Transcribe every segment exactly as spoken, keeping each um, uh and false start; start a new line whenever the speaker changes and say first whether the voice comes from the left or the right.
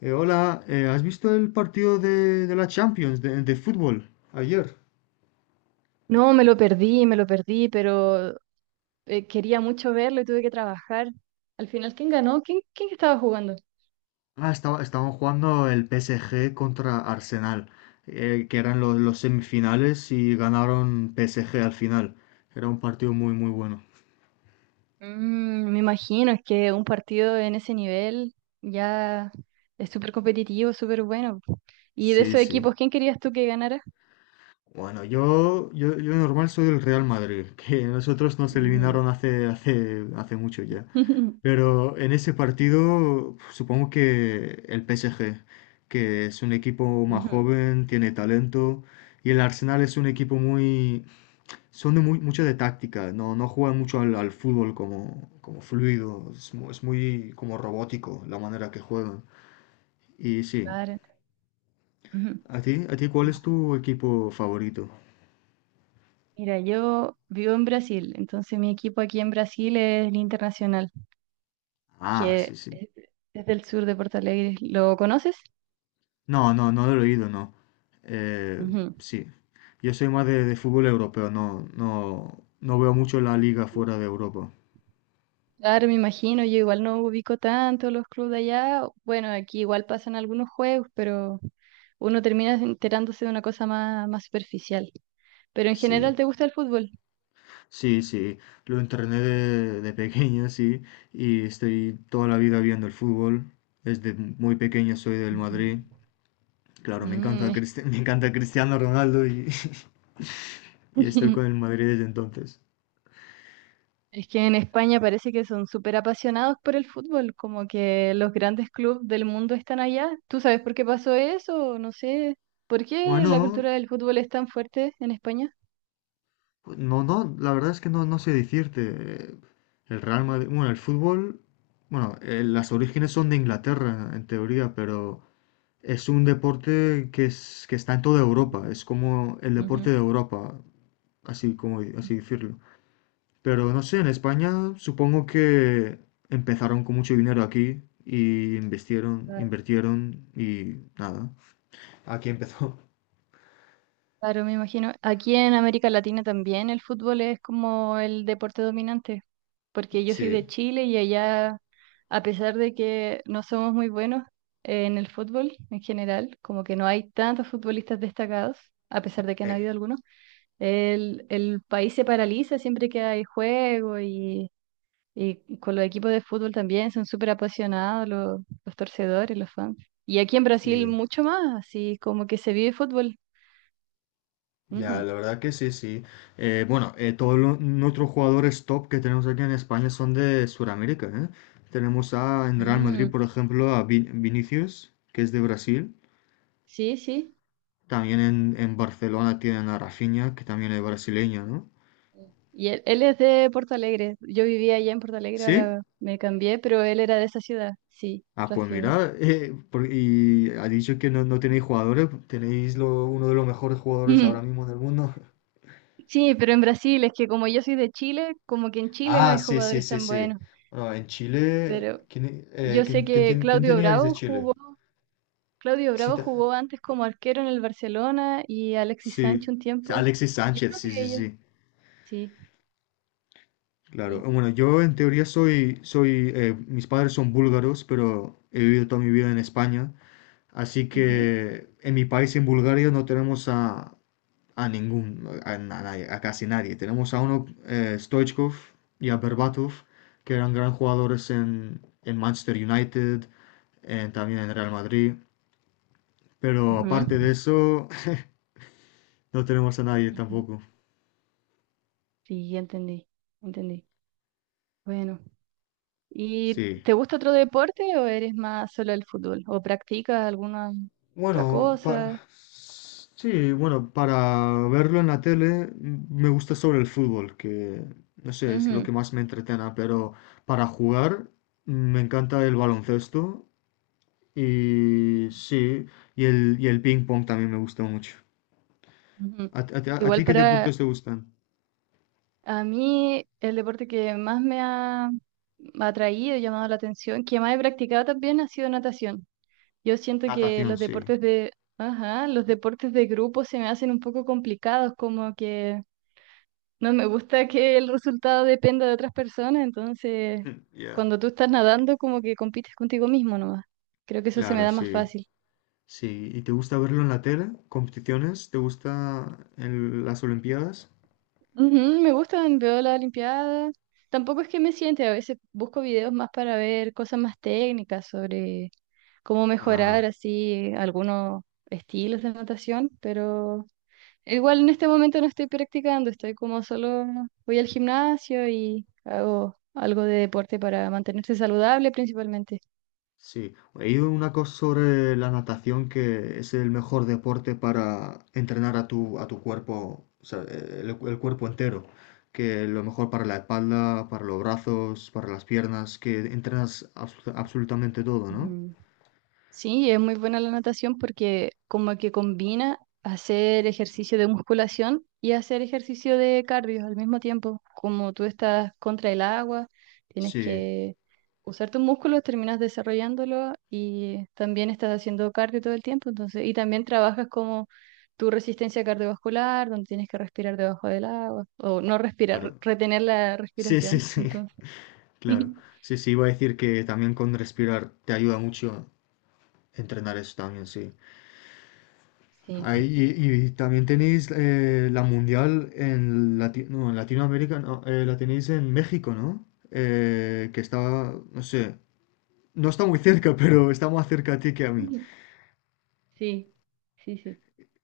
left: Eh, hola, eh, ¿has visto el partido de, de la Champions de, de fútbol ayer?
right: No, me lo perdí, me lo perdí, pero eh, quería mucho verlo y tuve que trabajar. Al final, ¿quién ganó? ¿Quién, quién estaba jugando?
left: Ah, estaba, estaban jugando el P S G contra Arsenal, eh, que eran los, los semifinales y ganaron P S G al final. Era un partido muy, muy bueno.
right: Mm, me imagino, es que un partido en ese nivel ya es súper competitivo, súper bueno. ¿Y de esos
left: Sí, sí.
right: equipos, quién querías tú que ganara?
left: Bueno, yo, yo, yo normal soy del Real Madrid, que nosotros nos
right: Ujú.
left: eliminaron hace, hace, hace mucho ya. Pero en ese partido, supongo que el P S G, que es un equipo más
right: Ujú.
left: joven, tiene talento, y el Arsenal es un equipo muy, son de muy, mucho de táctica, no, no juegan mucho al, al fútbol como, como fluido, es, mu- es muy como robótico la manera que juegan. Y sí,
right: Claro, ujú.
left: ¿a ti, a ti cuál es tu equipo favorito?
right: Mira, yo vivo en Brasil, entonces mi equipo aquí en Brasil es el Internacional,
left: Ah, sí,
right: que
left: sí.
right: es es del sur de Porto Alegre. ¿Lo conoces?
left: No, no, no lo he oído, no. Eh,
right: Ujú.
left: sí. Yo soy más de, de fútbol europeo, no, no, no veo mucho la liga fuera de Europa.
right: Claro, me imagino, yo igual no ubico tanto los clubes de allá. Bueno, aquí igual pasan algunos juegos, pero uno termina enterándose de una cosa más, más superficial. Pero en general,
left: Sí,
right: ¿te gusta el fútbol?
left: sí, sí. Lo entrené de, de pequeño, sí, y estoy toda la vida viendo el fútbol. Desde muy pequeño soy del
right: Ujú.
left: Madrid. Claro, me encanta,
right: Mm, es.
left: Cristi- me encanta Cristiano Ronaldo y, y estoy con el Madrid desde entonces.
right: Es que en España parece que son súper apasionados por el fútbol, como que los grandes clubes del mundo están allá. ¿Tú sabes por qué pasó eso? No sé. ¿Por qué la cultura
left: Bueno,
right: del fútbol es tan fuerte en España?
left: pues No, no, la verdad es que no, no sé decirte. eh, El Real Madrid, bueno, el fútbol, bueno, eh, las orígenes son de Inglaterra, en teoría, pero es un deporte que, es, que está en toda Europa, es como el deporte
right: Ujú.
left: de Europa, así como así decirlo. Pero no sé, en España supongo que empezaron con mucho dinero aquí y invirtieron, invirtieron y nada. Aquí empezó.
right: Claro, me imagino. Aquí en América Latina también el fútbol es como el deporte dominante, porque yo soy de
left: Sí,
right: Chile y allá, a pesar de que no somos muy buenos eh, en el fútbol en general, como que no hay tantos futbolistas destacados, a pesar de que han
left: eh,
right: habido algunos, el, el país se paraliza siempre que hay juego y, y con los equipos de fútbol también son súper apasionados los, los torcedores, los fans. Y aquí en Brasil
left: sí.
right: mucho más, así como que se vive fútbol.
left: Ya,
right: Ujú.
left: la verdad que sí, sí. Eh, bueno, eh, todos los nuestros jugadores top que tenemos aquí en España son de Sudamérica, ¿eh? Tenemos a, en Real Madrid,
right: Mm.
left: por ejemplo, a Vin- Vinicius, que es de Brasil.
right: Sí, sí.
left: También en, en Barcelona tienen a Rafinha, que también es brasileño, ¿no?
right: Y él, él es de Porto Alegre. Yo vivía allá en Porto Alegre,
left: ¿Sí?
right: ahora me cambié, pero él era de esa ciudad. Sí,
left: Ah, pues
right: Rafinha.
left: mira, eh, por- y ha dicho que no, no tenéis jugadores, tenéis lo- uno de los mejores jugadores ahora
right: Mm.
left: mismo del mundo.
right: Sí, pero en Brasil es que como yo soy de Chile, como que en Chile no
left: Ah,
right: hay
left: sí, sí,
right: jugadores
left: sí,
right: tan
left: sí.
right: buenos.
left: Bueno, en Chile,
right: Pero
left: ¿quién, eh,
right: yo
left: quién,
right: sé
left: quién
right: que
left: ten- quién
right: Claudio
left: teníais de
right: Bravo
left: Chile?
right: jugó, Claudio
left: Sí,
right: Bravo jugó antes como arquero en el Barcelona y Alexis
left: sí,
right: Sánchez un tiempo.
left: Alexis
right: Yo
left: Sánchez,
right: creo
left: sí,
right: que
left: sí,
right: ellos.
left: sí.
right: Sí,
left: Claro,
right: sí.
left: bueno, yo en teoría soy, soy, eh, mis padres son búlgaros, pero he vivido toda mi vida en España, así
right: Ujú.
left: que en mi país, en Bulgaria, no tenemos a, a ningún, a, a nadie, a casi nadie. Tenemos a uno, eh, Stoichkov y a Berbatov, que eran gran jugadores en, en Manchester United, en- también en Real Madrid, pero
right: Ujú,
left: aparte de eso, no tenemos a nadie
right: ujú.
left: tampoco.
right: Sí, ya entendí, entendí. Bueno, ¿y
left: Sí.
right: te gusta otro deporte o eres más solo el fútbol? ¿O practicas alguna otra
left: Bueno,
right: cosa?
left: para... sí, bueno, para verlo en la tele, mm, me gusta sobre el fútbol, que no sé, es lo que
right: Ujú,
left: más me entretena, pero para jugar, mm, me encanta el baloncesto y sí, y el, y el ping pong también me gusta mucho.
right: ujú.
left: ¿A, ti- a ti a
right: Igual
left: ti qué
right: para
left: deportes te gustan?
right: a mí el deporte que más me ha atraído, llamado la atención, que más he practicado también ha sido natación. Yo siento que
left: Natación,
right: los
left: sí.
right: deportes de, ajá, los deportes de grupo se me hacen un poco complicados, como que no me gusta que el resultado dependa de otras personas, entonces
left: Yeah.
right: cuando tú estás nadando como que compites contigo mismo nomás. Creo que eso se me
left: Claro,
right: da más
left: sí.
right: fácil.
left: Sí, ¿y te gusta verlo en la tele? ¿Competiciones? ¿Te gusta en las Olimpiadas?
right: Ujú, me gustan, veo las Olimpiadas. Tampoco es que me siente, a veces busco videos más para ver cosas más técnicas sobre cómo mejorar
left: Ah.
right: así algunos estilos de natación, pero igual en este momento no estoy practicando, estoy como solo voy al gimnasio y hago algo de deporte para mantenerse saludable principalmente.
left: Sí, he ido una cosa sobre la natación que es el mejor deporte para entrenar a tu, a tu cuerpo, o sea, el, el cuerpo entero, que lo mejor para la espalda, para los brazos, para las piernas, que entrenas absu- absolutamente todo, ¿no?
right: Ujú. Sí, es muy buena la natación porque como que combina hacer ejercicio de musculación y hacer ejercicio de cardio al mismo tiempo. Como tú estás contra el agua, tienes
left: Sí,
right: que usar tus músculos, terminas desarrollándolo y también estás haciendo cardio todo el tiempo. Entonces, y también trabajas como tu resistencia cardiovascular, donde tienes que respirar debajo del agua o no respirar,
left: claro.
right: retener la
left: Sí, sí,
right: respiración.
left: sí,
right: Entonces,
left: claro. Sí, sí, iba a decir que también con respirar te ayuda mucho entrenar eso también, sí.
right: sí.
left: Ahí, y, y también tenéis, eh, la mundial en, Lati- no, en Latinoamérica, no, eh, la tenéis en México, ¿no? Eh, que está, no sé, no está muy cerca, pero está más cerca a ti que a mí.
right: Sí, sí, sí.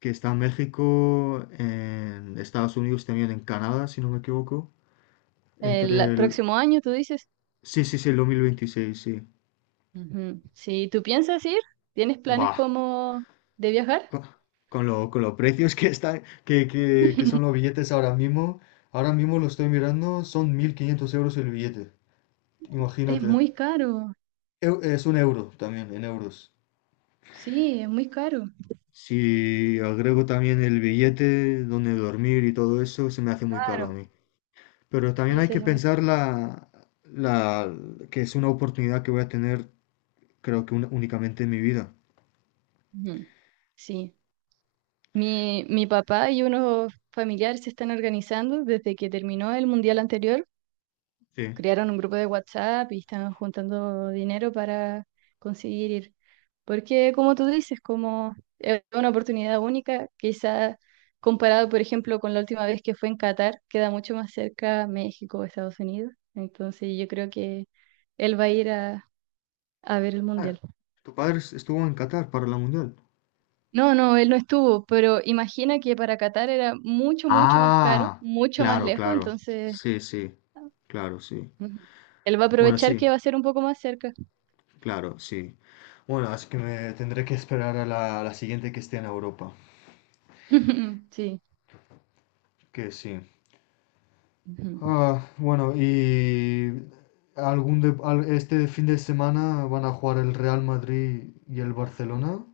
left: Que está en México, en Estados Unidos, también en Canadá, si no me equivoco.
right: El
left: Entre
right: a-
left: el...
right: próximo año, tú dices.
left: Sí, sí, sí, el dos mil veintiséis, sí.
right: Ujú. Si tú piensas ir, ¿tienes planes
left: Bah,
right: como de viajar?
left: co- con, lo, con los precios que, están, que, que, que son los billetes ahora mismo, ahora mismo lo estoy mirando, son mil quinientos euros el billete.
right: Es
left: Imagínate.
right: muy caro.
left: Eu- Es un euro también, en euros.
right: Sí, es muy caro.
left: Si agrego también el billete, donde dormir y todo eso, se me hace muy caro a
right: Claro.
left: mí. Pero también
right: Sí,
left: hay
right: se
left: que
right: hace muy
left: pensar
right: caro.
left: la, la, que es una oportunidad que voy a tener, creo que un- únicamente en mi vida.
right: Ujú. Sí. Mi, mi papá y unos familiares se están organizando desde que terminó el mundial anterior.
left: Sí.
right: Crearon un grupo de WhatsApp y están juntando dinero para conseguir ir. Porque como tú dices, como es una oportunidad única, quizá comparado, por ejemplo, con la última vez que fue en Qatar, queda mucho más cerca México o Estados Unidos. Entonces yo creo que él va a ir a, a ver el
left: Ah,
right: Mundial.
left: tu padre es- estuvo en Qatar para la Mundial.
right: No, no, él no estuvo, pero imagina que para Qatar era mucho, mucho más caro,
left: Ah,
right: mucho más
left: claro,
right: lejos,
left: claro.
right: entonces
left: Sí, sí. Claro, sí.
right: ujú, él va a
left: Bueno,
right: aprovechar
left: sí,
right: que va a ser un poco más cerca.
left: claro, sí. Bueno, así que me tendré que esperar a la, a la siguiente que esté en Europa.
right: Sí.
left: Que sí.
right: Ujú.
left: Ah, bueno, y algún de- al- este fin de semana van a jugar el Real Madrid y el Barcelona.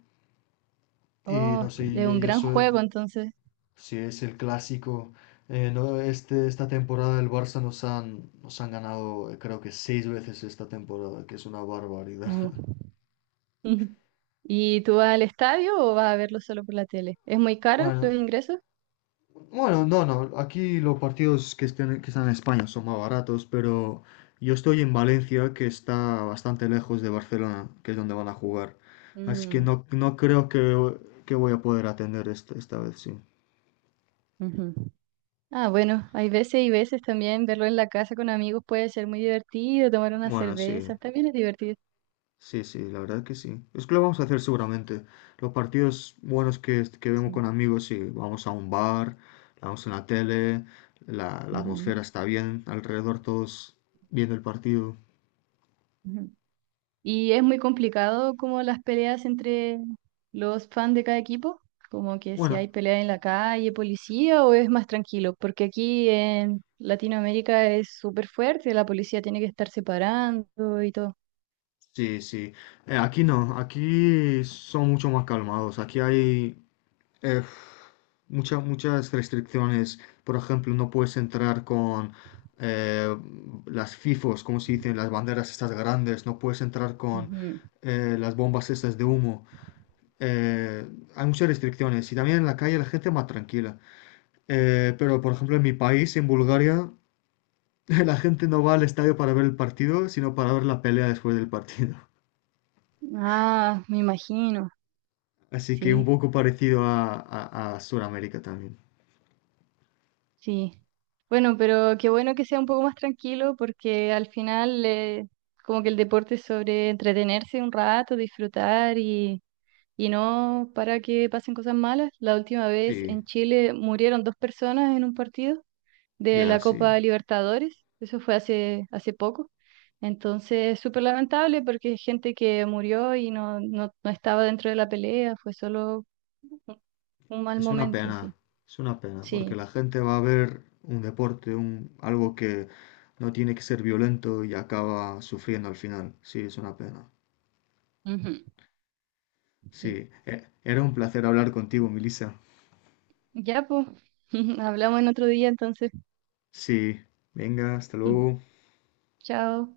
left: Y no
right: Oh,
left: sé,
right: es
left: yo,
right: un
left: yo
right: gran
left: soy,
right: juego entonces.
left: si es el clásico. Eh, no, este, esta temporada el Barça nos han, nos han ganado, eh, creo que seis veces esta temporada, que es una barbaridad.
right: Uh. Ujú. ¿Y tú vas al estadio o vas a verlo solo por la tele? ¿Es muy caro los
left: Bueno,
right: ingresos?
left: Bueno, no, no. Aquí los partidos que, estén- que están en España son más baratos, pero yo estoy en Valencia, que está bastante lejos de Barcelona, que es donde van a jugar. Así que
right: Mm,
left: no, no creo que, que voy a poder atender esta, esta vez, sí.
right: ujú. Ah, bueno, hay veces y veces también verlo en la casa con amigos puede ser muy divertido, tomar unas
left: Bueno, sí.
right: cervezas, también es divertido.
left: Sí, sí, la verdad que sí. Es que lo vamos a hacer seguramente. Los partidos buenos que, que vemos
right: Sí.
left: con amigos, sí. Vamos a un bar, la vamos en la tele, la, la
right: Ujú,
left: atmósfera está bien, alrededor todos viendo el partido.
right: ujú. ¿Y es muy complicado como las peleas entre los fans de cada equipo? Como que si hay
left: Bueno,
right: pelea en la calle, policía, o es más tranquilo, porque aquí en Latinoamérica es súper fuerte, la policía tiene que estar separando y todo.
left: sí, sí. Eh, aquí no, aquí son mucho más calmados. Aquí hay, eh, mucha- muchas restricciones. Por ejemplo, no puedes entrar con, eh, las FIFOs, como se dicen, las banderas estas grandes. No puedes entrar con,
right: Ujú.
left: eh, las bombas estas de humo. Eh, Hay muchas restricciones. Y también en la calle la gente más tranquila. Eh, pero, por ejemplo, en mi país, en Bulgaria, la gente no va al estadio para ver el partido, sino para ver la pelea después del partido.
right: Ah, me imagino,
left: Así que un
right: sí,
left: poco parecido a, a, a Sudamérica también.
right: sí. Bueno, pero qué bueno que sea un poco más tranquilo porque al final eh, como que el deporte es sobre entretenerse un rato, disfrutar y, y no para que pasen cosas malas. La última vez
left: Sí,
right: en Chile murieron dos personas en un partido de
left: ya,
right: la
left: sí.
right: Copa Libertadores, eso fue hace, hace poco. Entonces, súper lamentable porque gente que murió y no, no, no estaba dentro de la pelea, fue solo Un un mal
left: Es una
right: momento,
left: pena,
right: sí.
left: es una pena, porque
right: Sí.
left: la gente va a ver un deporte, un, algo que no tiene que ser violento y acaba sufriendo al final. Sí, es una pena.
right: Ujú. Sí,
left: Sí, e- era un placer hablar contigo, Melissa.
right: ya pues. Hablamos en otro día entonces.
left: Sí, venga, hasta luego.
right: Chao.